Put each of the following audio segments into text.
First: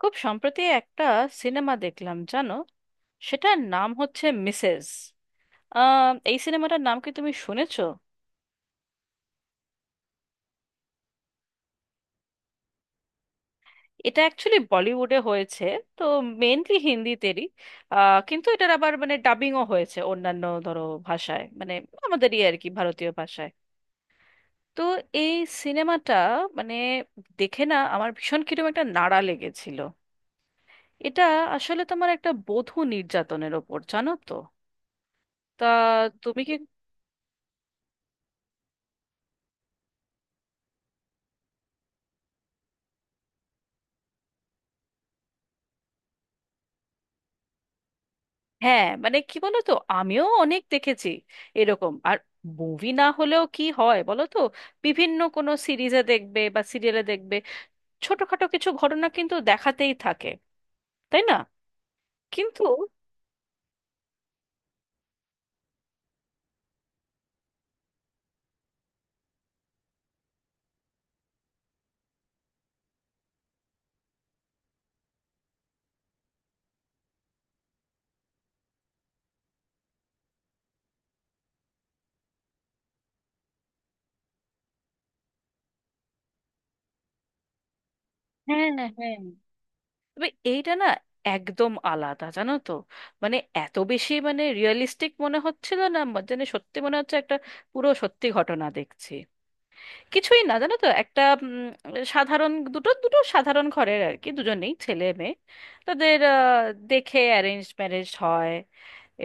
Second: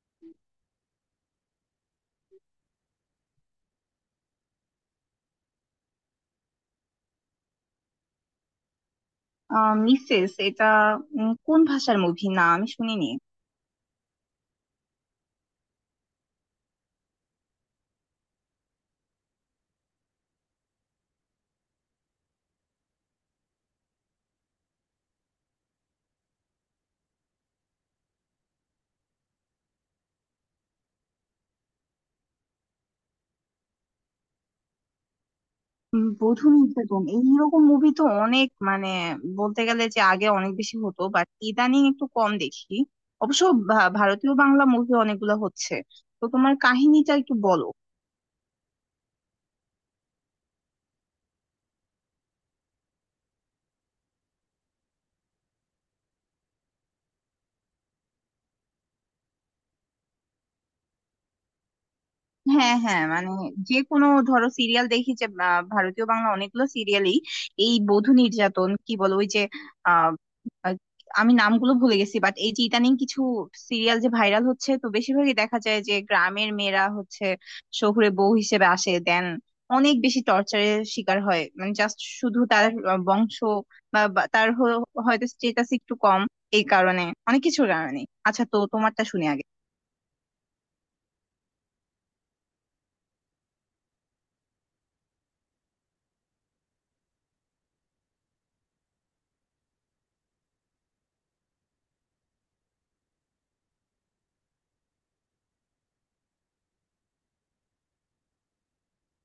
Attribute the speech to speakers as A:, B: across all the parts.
A: খুব সম্প্রতি একটা সিনেমা দেখলাম জানো, সেটার নাম হচ্ছে মিসেস। এই সিনেমাটার নাম কি তুমি শুনেছো?
B: আহ মিসেস এটা কোন ভাষার মুভি না, আমি শুনিনি।
A: এটা অ্যাকচুয়ালি বলিউডে হয়েছে, তো মেনলি হিন্দিতেরই। কিন্তু এটার আবার মানে ডাবিংও হয়েছে অন্যান্য ধরো ভাষায়, মানে আমাদেরই আর কি ভারতীয় ভাষায়। তো এই সিনেমাটা মানে দেখে না, আমার ভীষণ কিরকম একটা নাড়া লেগেছিল। এটা আসলে তোমার একটা বধূ নির্যাতনের ওপর, জানো তো। তা তুমি
B: বধূ
A: কি,
B: নির্যাতন এইরকম মুভি তো অনেক, মানে বলতে গেলে যে আগে অনেক বেশি হতো, বাট ইদানিং একটু কম দেখি। অবশ্য ভারতীয় বাংলা মুভি অনেকগুলো হচ্ছে। তো তোমার কাহিনীটা একটু বলো।
A: হ্যাঁ মানে কি বলো তো, আমিও অনেক দেখেছি এরকম। আর মুভি না হলেও কি হয় বলো তো, বিভিন্ন কোনো সিরিজে দেখবে বা সিরিয়ালে দেখবে, ছোটখাটো কিছু ঘটনা কিন্তু দেখাতেই থাকে, তাই না? কিন্তু
B: হ্যাঁ হ্যাঁ, মানে যে কোনো ধরো সিরিয়াল দেখি, যে ভারতীয় বাংলা অনেকগুলো সিরিয়ালই এই বধূ নির্যাতন কি বলো, ওই যে আহ, আহ, আমি নামগুলো ভুলে গেছি, বাট এই যে ইদানিং কিছু সিরিয়াল যে ভাইরাল হচ্ছে, তো বেশিরভাগই দেখা যায় যে গ্রামের মেয়েরা হচ্ছে শহুরে বউ হিসেবে আসে, দেন অনেক বেশি টর্চারের শিকার হয়, মানে জাস্ট শুধু তার বংশ বা বা তার হয়তো স্টেটাস একটু কম, এই কারণে, অনেক কিছুর কারণে। আচ্ছা, তো
A: হ্যাঁ,
B: তোমারটা
A: হ্যাঁ,
B: শুনে আগে।
A: তবে এইটা না একদম আলাদা, জানো তো। মানে এত বেশি মানে রিয়েলিস্টিক মনে হচ্ছিল, না মানে যেন সত্যি মনে হচ্ছে একটা পুরো সত্যি ঘটনা দেখছি। কিছুই না, জানো তো, একটা সাধারণ দুটো দুটো সাধারণ ঘরের আর কি, দুজনেই ছেলে মেয়ে। তাদের দেখে অ্যারেঞ্জ ম্যারেজ হয়।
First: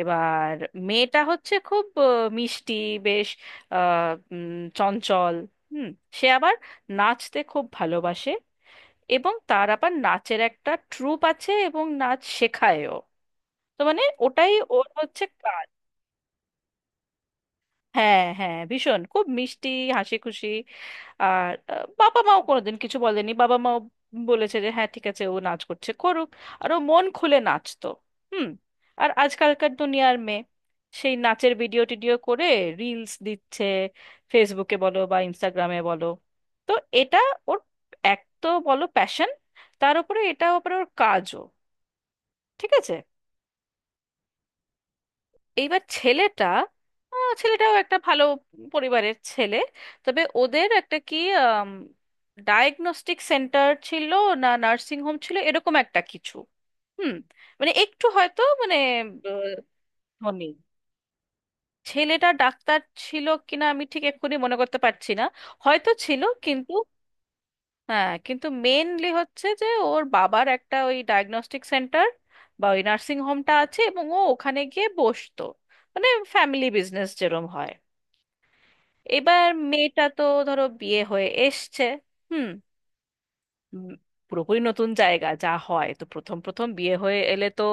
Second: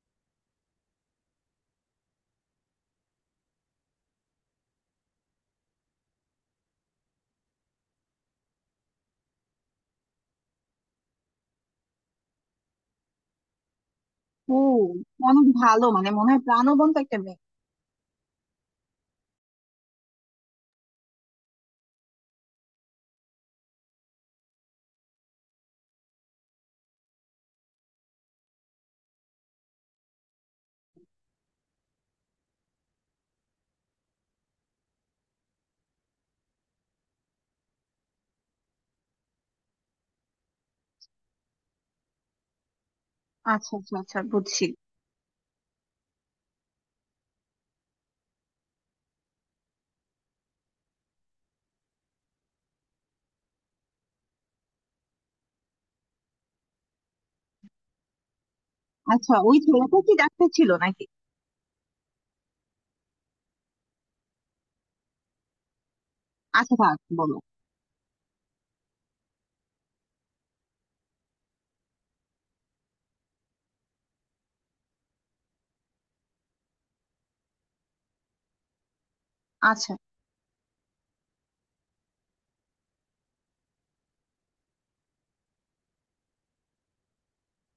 A: এবার মেয়েটা হচ্ছে খুব মিষ্টি, বেশ আহ, উম, চঞ্চল। হুম। সে আবার নাচতে খুব ভালোবাসে, এবং তার আবার নাচের একটা ট্রুপ আছে এবং নাচ শেখায়ও। তো মানে ওটাই
B: ও,
A: ওর হচ্ছে।
B: অনেক ভালো, মানে মনে হয় প্রাণবন্ত একটা মেয়ে।
A: হ্যাঁ হ্যাঁ, ভীষণ খুব মিষ্টি, হাসি খুশি। আর বাবা মাও কোনোদিন কিছু বলেনি, বাবা মাও বলেছে যে হ্যাঁ ঠিক আছে ও নাচ করছে করুক। আর ও মন খুলে নাচতো। হুম। আর আজকালকার দুনিয়ার মেয়ে, সেই নাচের ভিডিও টিডিও করে রিলস দিচ্ছে, ফেসবুকে বলো বা ইনস্টাগ্রামে বলো। তো এটা ওর এক তো বলো প্যাশন, তার উপরে এটা উপরে ওর কাজও। ঠিক আছে,
B: আচ্ছা আচ্ছা আচ্ছা, বুঝছি।
A: এইবার ছেলেটা ছেলেটাও একটা ভালো পরিবারের ছেলে। তবে ওদের একটা কি ডায়াগনস্টিক সেন্টার ছিল, না নার্সিং হোম ছিল এরকম একটা কিছু। হুম। মানে একটু হয়তো মানে
B: আচ্ছা, ওই
A: আহ,
B: ছেলেটা কি ডাক্তার
A: ধনী।
B: ছিল নাকি?
A: ছেলেটা ডাক্তার ছিল কিনা আমি ঠিক এক্ষুনি মনে করতে পারছি না, হয়তো ছিল
B: আচ্ছা,
A: কিন্তু।
B: থাক বলো।
A: হ্যাঁ কিন্তু মেনলি হচ্ছে যে ওর বাবার একটা ওই ডায়াগনস্টিক সেন্টার বা ওই নার্সিং হোমটা আছে, এবং ও ওখানে গিয়ে বসতো মানে ফ্যামিলি বিজনেস যেরম হয়। এবার
B: আচ্ছা।
A: মেয়েটা তো ধরো বিয়ে হয়ে এসছে। হুম। উম, পুরোপুরি নতুন জায়গা, যা হয় তো প্রথম প্রথম বিয়ে হয়ে এলে তো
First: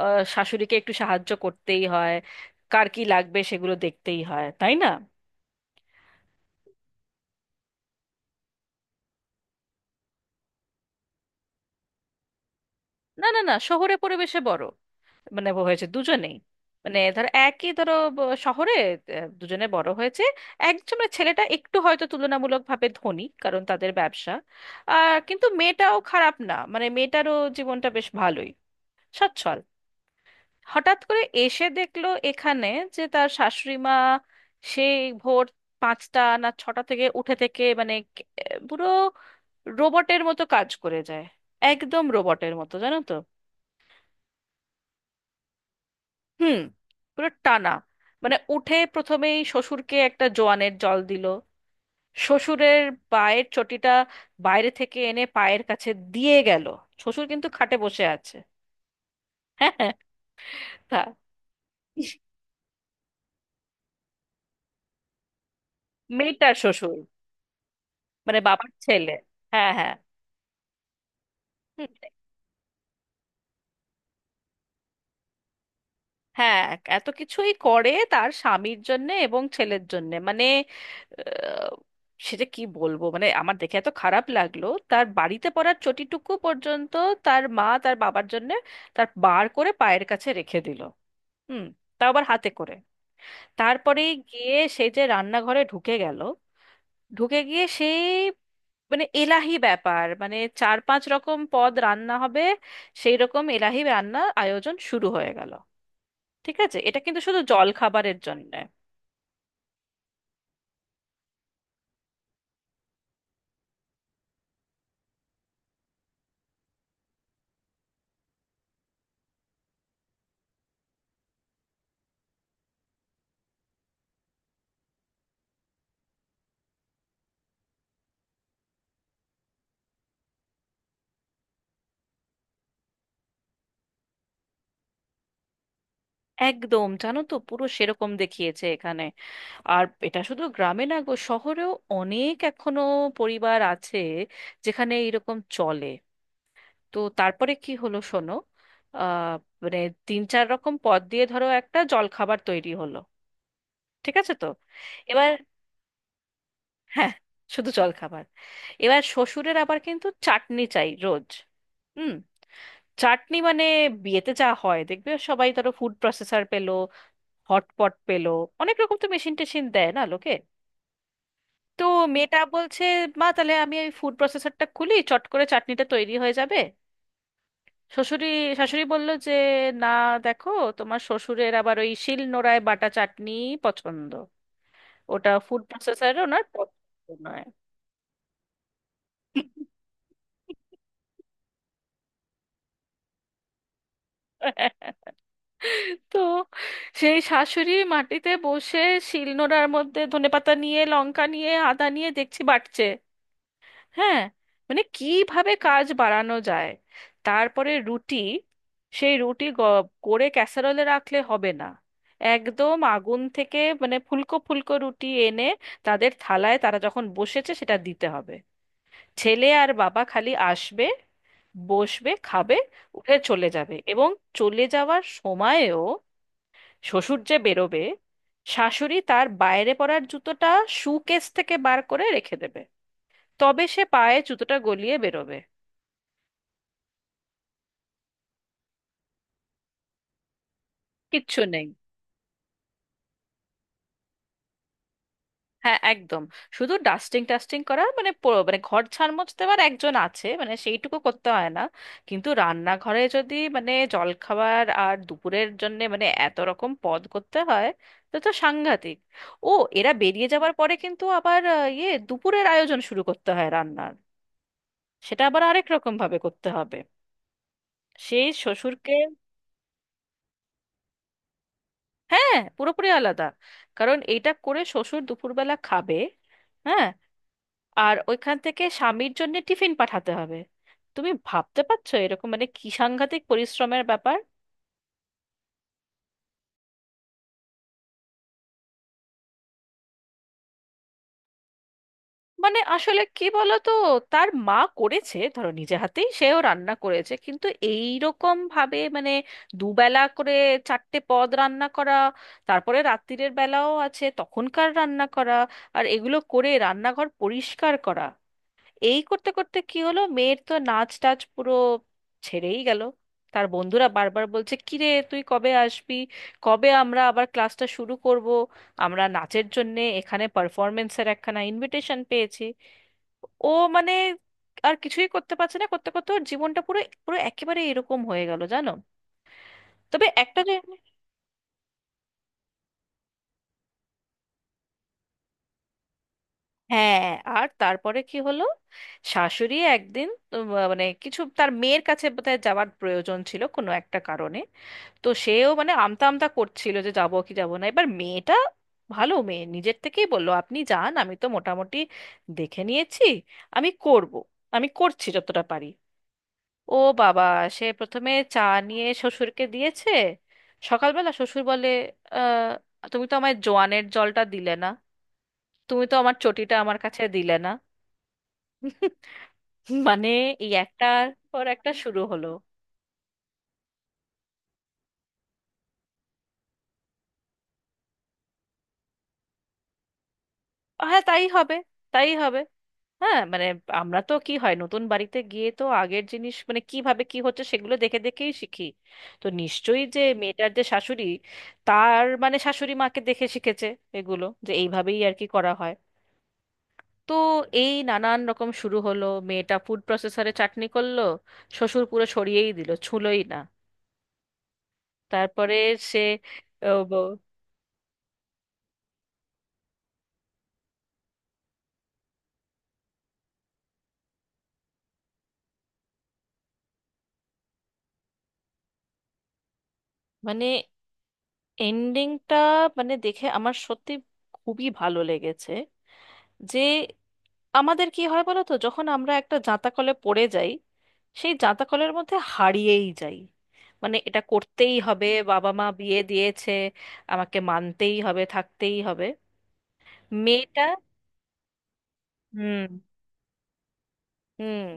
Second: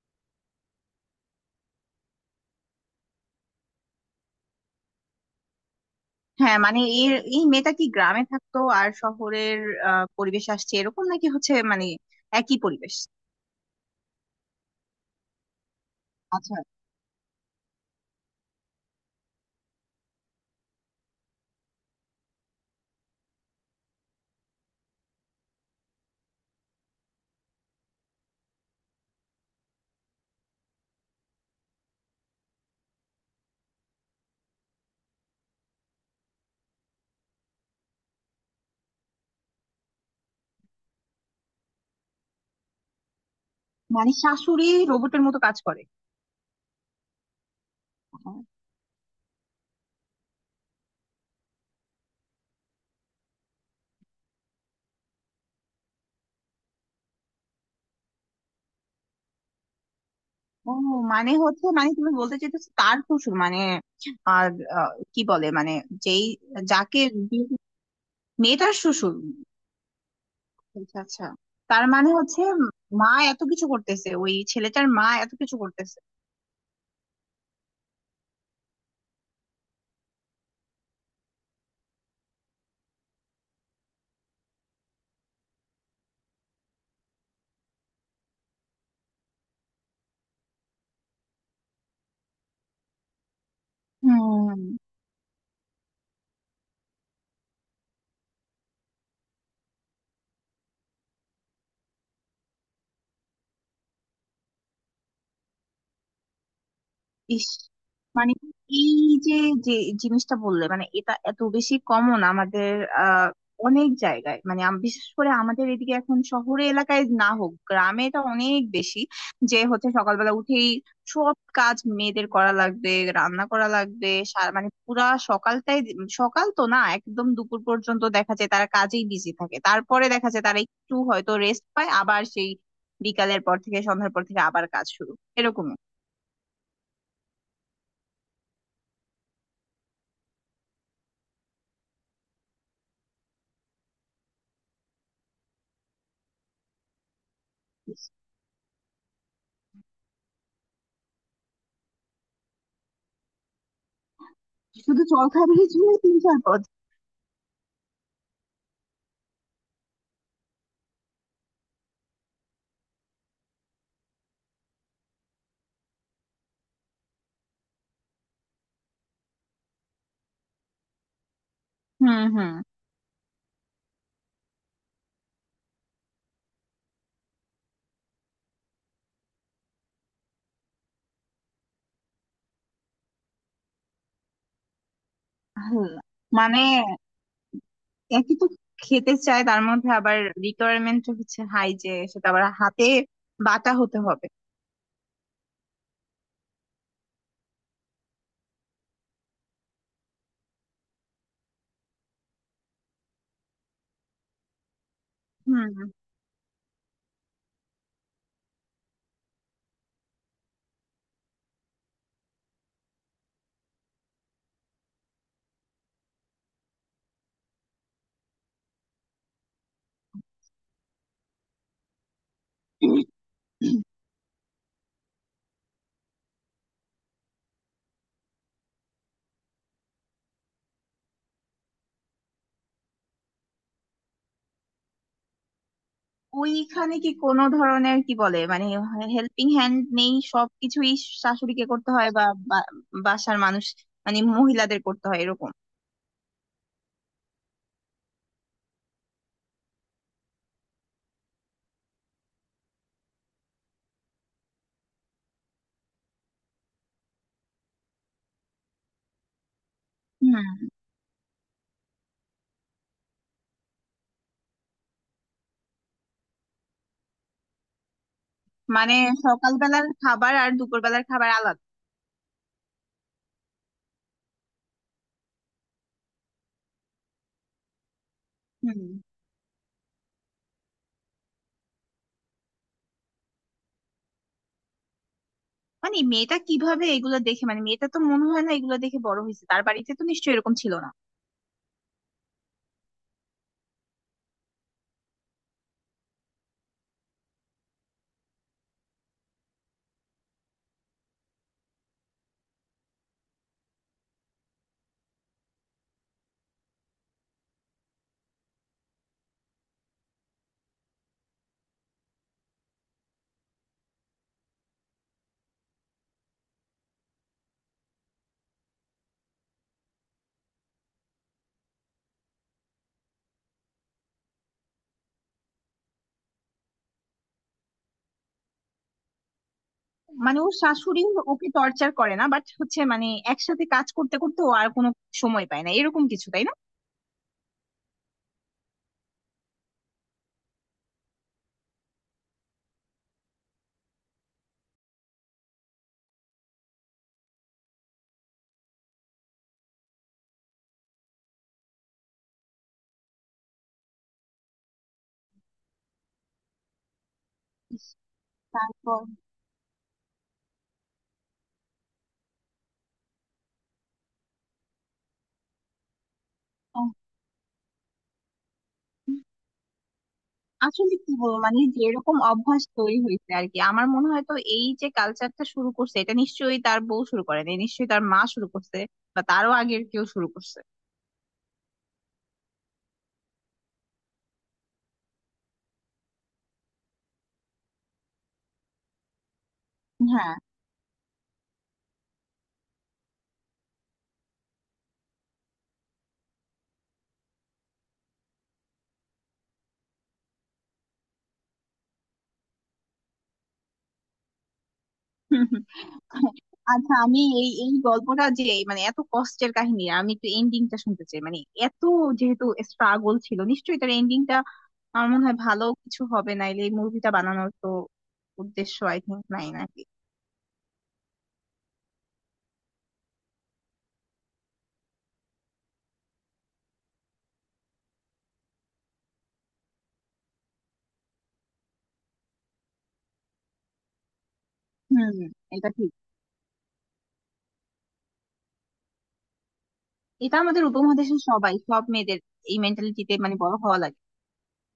A: শাশুড়িকে একটু সাহায্য করতেই হয়, কার কি লাগবে সেগুলো দেখতেই হয়, তাই না?
B: হ্যাঁ মানে এর এই মেয়েটা কি গ্রামে থাকতো আর শহরের পরিবেশ আসছে এরকম, নাকি হচ্ছে মানে একই পরিবেশ?
A: না না না, শহরে পরিবেশে বড় মানে হয়েছে দুজনেই।
B: আচ্ছা।
A: মানে ধরো একই ধরো শহরে দুজনে বড় হয়েছে। একজন মানে ছেলেটা একটু হয়তো তুলনামূলকভাবে ধনী, কারণ তাদের ব্যবসা। আর কিন্তু মেয়েটাও খারাপ না, মানে মেয়েটারও জীবনটা বেশ ভালোই, সচ্ছল। হঠাৎ করে এসে দেখলো এখানে, যে তার শাশুড়ি মা সেই ভোর 5টা না 6টা থেকে উঠে থেকে মানে পুরো রোবটের মতো কাজ করে যায়। একদম রোবটের মতো, জানো তো।
B: মানে শাশুড়ি রোবটের মতো কাজ করে?
A: হুম। পুরো টানা মানে
B: হ্যাঁ।
A: উঠে প্রথমেই শ্বশুরকে একটা জোয়ানের জল দিল, শ্বশুরের পায়ের চটিটা বাইরে থেকে এনে পায়ের কাছে দিয়ে গেল। শ্বশুর কিন্তু খাটে বসে আছে। হ্যাঁ হ্যাঁ।
B: ও,
A: তা-
B: মানে হচ্ছে, মানে তুমি বলতে চাইতেছো তার শ্বশুর মানে আর কি বলে মানে যেই
A: মেয়েটার শ্বশুর
B: যাকে বিয়ে-
A: মানে বাবার
B: মেয়েটার
A: ছেলে।
B: শ্বশুর।
A: হ্যাঁ হ্যাঁ।
B: আচ্ছা আচ্ছা। তার
A: হুম।
B: মানে হচ্ছে, মা এত কিছু করতেছে, ওই ছেলেটার মা এত কিছু করতেছে।
A: হ্যাঁ এত কিছুই করে তার স্বামীর জন্যে এবং ছেলের জন্যে মানে আহ, সেটা কি বলবো, মানে আমার দেখে এত খারাপ লাগলো, তার বাড়িতে পড়ার চটিটুকু পর্যন্ত তার মা তার বাবার জন্যে তার বার করে পায়ের কাছে রেখে দিল। হুম। তাও আবার হাতে করে। তারপরে গিয়ে
B: হুম।
A: সে যে রান্নাঘরে ঢুকে গেল, ঢুকে গিয়ে সেই মানে এলাহি ব্যাপার, মানে চার পাঁচ রকম পদ রান্না হবে, সেই রকম এলাহি রান্না আয়োজন শুরু হয়ে গেল। ঠিক আছে, এটা কিন্তু শুধু
B: ইস,
A: জল খাবারের
B: মানে
A: জন্য।
B: এই যে যে জিনিসটা বললে, মানে এটা এত বেশি কমন আমাদের আহ অনেক জায়গায়, মানে বিশেষ করে আমাদের এদিকে, এখন শহরে এলাকায় না হোক, গ্রামে এটা অনেক বেশি, যে হচ্ছে সকালবেলা উঠেই সব কাজ মেয়েদের করা লাগবে, রান্না করা লাগবে, মানে পুরা সকালটাই, সকাল তো না, একদম দুপুর পর্যন্ত দেখা যায় তারা কাজেই বিজি থাকে, তারপরে দেখা যায় তারা একটু হয়তো রেস্ট পায়, আবার সেই বিকালের পর থেকে, সন্ধ্যার পর থেকে আবার কাজ শুরু, এরকম।
A: একদম জানো তো পুরো সেরকম দেখিয়েছে এখানে। আর এটা শুধু গ্রামে না গো, শহরেও অনেক এখনো পরিবার আছে যেখানে এরকম চলে। তো তারপরে কি হলো শোনো, আহ মানে তিন চার রকম পদ দিয়ে ধরো একটা জলখাবার তৈরি হলো। ঠিক আছে তো
B: শুধু
A: এবার,
B: জলখাবারের জন্যই তিন চার পদ?
A: হ্যাঁ শুধু জলখাবার। এবার শ্বশুরের আবার কিন্তু চাটনি চাই রোজ। হুম। চাটনি মানে বিয়েতে যা হয় দেখবে সবাই ধরো ফুড প্রসেসর পেলো, হটপট পেলো, অনেক রকম তো মেশিন টেশিন দেয় না লোকে। তো
B: হুম
A: মেয়েটা
B: হুম।
A: বলছে, মা তাহলে আমি ওই ফুড প্রসেসরটা খুলি, চট করে চাটনিটা তৈরি হয়ে যাবে। শ্বশুরি শাশুড়ি বলল যে না দেখো, তোমার শ্বশুরের আবার ওই শিল নোড়ায় বাটা চাটনি পছন্দ, ওটা ফুড
B: আল্লাহ,
A: প্রসেসরে ওনার
B: মানে
A: পছন্দ নয়।
B: একই তো খেতে চায়, তার মধ্যে আবার রিকোয়ারমেন্ট হচ্ছে হাই, যে সেটা আবার হাতে বাটা হতে হবে।
A: তো সেই শাশুড়ি মাটিতে বসে শিলনোড়ার মধ্যে ধনেপাতা নিয়ে, লঙ্কা নিয়ে, আদা নিয়ে দেখছি বাটছে। হ্যাঁ মানে কিভাবে
B: হুম।
A: কাজ বাড়ানো যায়। তারপরে রুটি, সেই রুটি করে ক্যাসারোলে রাখলে হবে না, একদম আগুন থেকে মানে ফুলকো ফুলকো রুটি এনে তাদের থালায় তারা যখন বসেছে সেটা দিতে হবে। ছেলে আর বাবা খালি আসবে, বসবে, খাবে, উঠে চলে যাবে। এবং চলে যাওয়ার সময়েও, শ্বশুর যে বেরোবে, শাশুড়ি তার বাইরে পরার জুতোটা শু কেস থেকে বার করে রেখে দেবে, তবে সে পায়ে জুতোটা গলিয়ে বেরোবে।
B: ওইখানে কি কোনো ধরনের, কি বলে মানে, হেল্পিং হ্যান্ড নেই? সবকিছুই
A: কিচ্ছু
B: শাশুড়িকে
A: নেই।
B: করতে হয়, বা বা- বাসার মানুষ, মানে মহিলাদের করতে হয় এরকম?
A: হ্যাঁ একদম, শুধু ডাস্টিং টাস্টিং করা মানে মানে ঘর ঝাড়মোছ দেওয়ার একজন আছে, মানে সেইটুকু করতে হয় না, কিন্তু রান্নাঘরে যদি মানে জলখাবার আর দুপুরের জন্য মানে এত রকম পদ করতে হয় তো তো সাংঘাতিক। ও, এরা বেরিয়ে যাবার
B: হুম।
A: পরে কিন্তু আবার ইয়ে দুপুরের আয়োজন শুরু করতে হয় রান্নার, সেটা আবার আরেক রকম ভাবে করতে হবে। সেই শ্বশুরকে,
B: মানে সকালবেলার খাবার আর দুপুরবেলার খাবার আলাদা?
A: হ্যাঁ পুরোপুরি আলাদা, কারণ এইটা করে শ্বশুর দুপুরবেলা খাবে। হ্যাঁ আর ওইখান থেকে
B: হুম।
A: স্বামীর জন্য টিফিন পাঠাতে হবে। তুমি ভাবতে পারছো এরকম মানে কি সাংঘাতিক পরিশ্রমের ব্যাপার।
B: মানে মেয়েটা কিভাবে এগুলো দেখে, মানে মেয়েটা তো মনে হয় না এগুলো দেখে বড় হয়েছে, তার বাড়িতে তো নিশ্চয়ই এরকম ছিল না।
A: মানে আসলে কি বলতো, তার মা করেছে ধরো নিজে হাতেই, সেও রান্না করেছে কিন্তু এই রকম ভাবে মানে দুবেলা করে চারটে পদ রান্না করা, তারপরে রাত্তিরের বেলাও আছে তখনকার রান্না করা, আর এগুলো করে রান্নাঘর পরিষ্কার করা। এই করতে করতে কি হলো, মেয়ের তো নাচ টাচ পুরো ছেড়েই গেল। তার বন্ধুরা বারবার বলছে কিরে তুই কবে আসবি, কবে আমরা আবার ক্লাসটা শুরু করব, আমরা নাচের জন্যে এখানে পারফরমেন্সের একখানা ইনভিটেশন পেয়েছি। ও মানে আর কিছুই করতে পারছে না, করতে করতে ওর জীবনটা পুরো পুরো একেবারে এরকম হয়ে গেল জানো। তবে
B: মানে
A: একটা
B: ওর
A: যে,
B: শাশুড়ি ওকে টর্চার করে না, বাট হচ্ছে মানে একসাথে কাজ করতে করতে ও আর কোনো সময় পায় না এরকম কিছু, তাই না?
A: হ্যাঁ আর তারপরে কি হলো, শাশুড়ি একদিন উম, মানে কিছু তার মেয়ের কাছে বোধহয় যাওয়ার প্রয়োজন ছিল কোনো একটা কারণে। তো সেও মানে আমতা আমতা করছিল যে যাবো কি যাবো না, এবার মেয়েটা ভালো মেয়ে নিজের থেকেই বললো আপনি যান আমি তো মোটামুটি দেখে নিয়েছি, আমি করব, আমি করছি যতটা পারি। ও বাবা, সে প্রথমে চা নিয়ে
B: তারপর?
A: শ্বশুরকে দিয়েছে। সকালবেলা শ্বশুর বলে, আহ তুমি তো আমায় জোয়ানের জলটা দিলে না, তুমি তো আমার চটিটা আমার
B: আহ,
A: কাছে দিলে না। মানে এই
B: আসলে
A: একটার
B: কি বলবো,
A: পর
B: মানে
A: একটা শুরু
B: যেরকম
A: হলো।
B: অভ্যাস তৈরি হয়েছে আর কি। আমার মনে হয় তো এই যে কালচারটা শুরু করছে, এটা নিশ্চয়ই তার বউ শুরু করেনি, নিশ্চয়ই তার মা শুরু করছে বা তারও আগের কেউ শুরু করছে।
A: হ্যাঁ তাই হবে, তাই হবে। হ্যাঁ মানে আমরা তো কি হয়, নতুন বাড়িতে গিয়ে তো আগের জিনিস মানে কিভাবে কি হচ্ছে সেগুলো দেখে দেখেই শিখি। তো নিশ্চয়ই যে
B: হ্যাঁ।
A: মেয়েটার যে শাশুড়ি, তার মানে শাশুড়ি মাকে দেখে শিখেছে এগুলো যে এইভাবেই আর কি করা হয়। তো এই নানান রকম শুরু হলো, মেয়েটা ফুড প্রসেসরে চাটনি করলো, শ্বশুর পুরো সরিয়েই দিল, ছুঁলোই না।
B: হুম,
A: তারপরে
B: হুম।
A: সে, ও,
B: আচ্ছা,
A: ব-
B: আমি এই এই গল্পটা যে, মানে এত কষ্টের কাহিনী, আমি একটু এন্ডিংটা শুনতে চাই। মানে এত, যেহেতু স্ট্রাগল ছিল, নিশ্চয়ই তার এন্ডিংটা আমার মনে হয় ভালো কিছু হবে, নাইলে এই মুভিটা বানানোর তো উদ্দেশ্য, আই থিংক, নাই নাকি।
A: মানে এন্ডিংটা মানে দেখে আমার সত্যি খুবই ভালো লেগেছে। যে আমাদের কি হয় বলো তো, যখন আমরা একটা জাঁতা কলে পড়ে যাই, সেই জাঁতা কলের মধ্যে হারিয়েই যাই। মানে এটা করতেই হবে,
B: হুম।
A: বাবা মা
B: এটা ঠিক।
A: বিয়ে দিয়েছে, আমাকে মানতেই হবে, থাকতেই হবে।
B: এটা
A: মেয়েটা,
B: আমাদের উপমহাদেশের সবাই সব মেয়েদের এই
A: হুম
B: মেন্টালিটিতে মানে বড় হওয়া লাগে।
A: হুম,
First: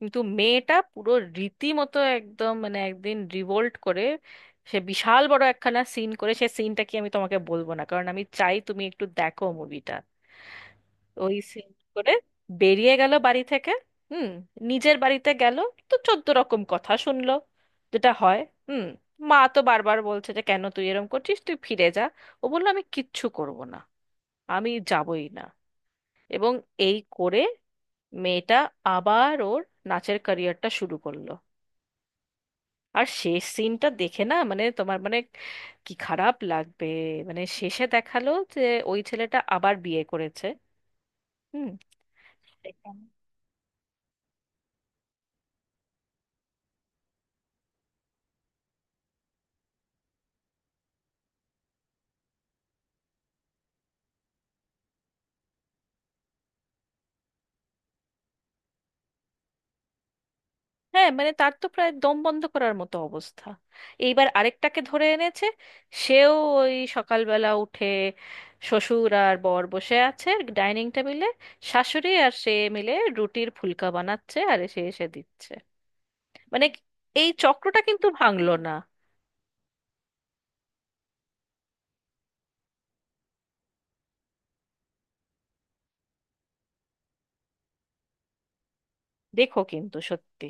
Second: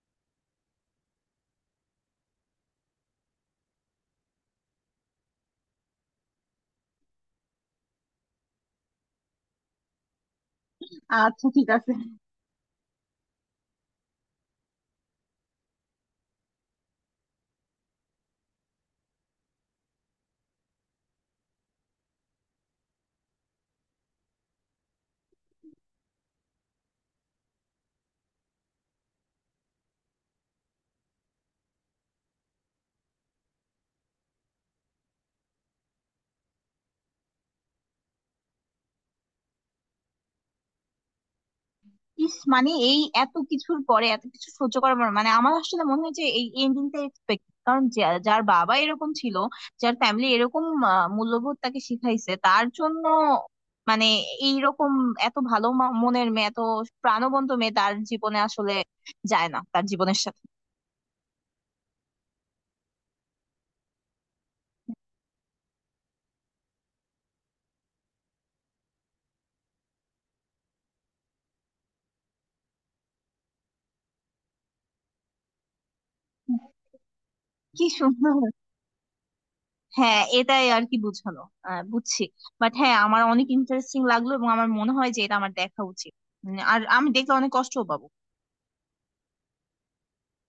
A: কিন্তু মেয়েটা পুরো রীতিমতো একদম মানে একদিন রিভোল্ট করে। সে বিশাল বড় একখানা সিন করে, সে সিনটা কি আমি তোমাকে বলবো না, কারণ আমি চাই তুমি একটু দেখো মুভিটা। ওই
B: আচ্ছা ঠিক
A: সিন
B: আছে।
A: করে বেরিয়ে গেল বাড়ি থেকে। হুম। নিজের বাড়িতে গেল, তো চোদ্দ রকম কথা শুনলো, যেটা হয়। হুম। মা তো বারবার বলছে যে কেন তুই এরম করছিস, তুই ফিরে যা। ও বললো আমি কিচ্ছু করব না, আমি যাবই না। এবং এই করে মেয়েটা আবার ওর নাচের ক্যারিয়ারটা শুরু করলো। আর শেষ সিনটা দেখে না মানে তোমার মানে কি খারাপ লাগবে, মানে শেষে দেখালো যে ওই ছেলেটা আবার বিয়ে করেছে।
B: ইস, মানে
A: হুম।
B: এই এত কিছুর পরে এত কিছু সহ্য করার পর, মানে আমার আসলে মনে হয় যে এই এন্ডিংটা এক্সপেক্ট, কারণ যার বাবা এরকম ছিল, যার ফ্যামিলি এরকম মূল্যবোধ তাকে শিখাইছে, তার জন্য মানে এইরকম এত ভালো মনের মেয়ে, এত প্রাণবন্ত মেয়ে তার জীবনে আসলে যায় না, তার জীবনের সাথে।
A: হ্যাঁ মানে তার তো প্রায় দম বন্ধ করার মতো অবস্থা। এইবার আরেকটাকে ধরে এনেছে, সেও ওই সকালবেলা উঠে, শ্বশুর আর বর বসে আছে ডাইনিং টেবিলে, শাশুড়ি আর সে মিলে রুটির ফুলকা বানাচ্ছে আর এসে এসে দিচ্ছে। মানে এই চক্রটা
B: কি
A: কিন্তু
B: সুন্দর।
A: ভাঙলো না।
B: হ্যাঁ, এটাই আর কি বুঝানো। বুঝছি। বাট হ্যাঁ, আমার অনেক ইন্টারেস্টিং লাগলো, এবং আমার মনে হয় যে এটা আমার দেখা উচিত। আর আমি দেখলে অনেক কষ্টও পাবো।
A: দেখো কিন্তু সত্যি।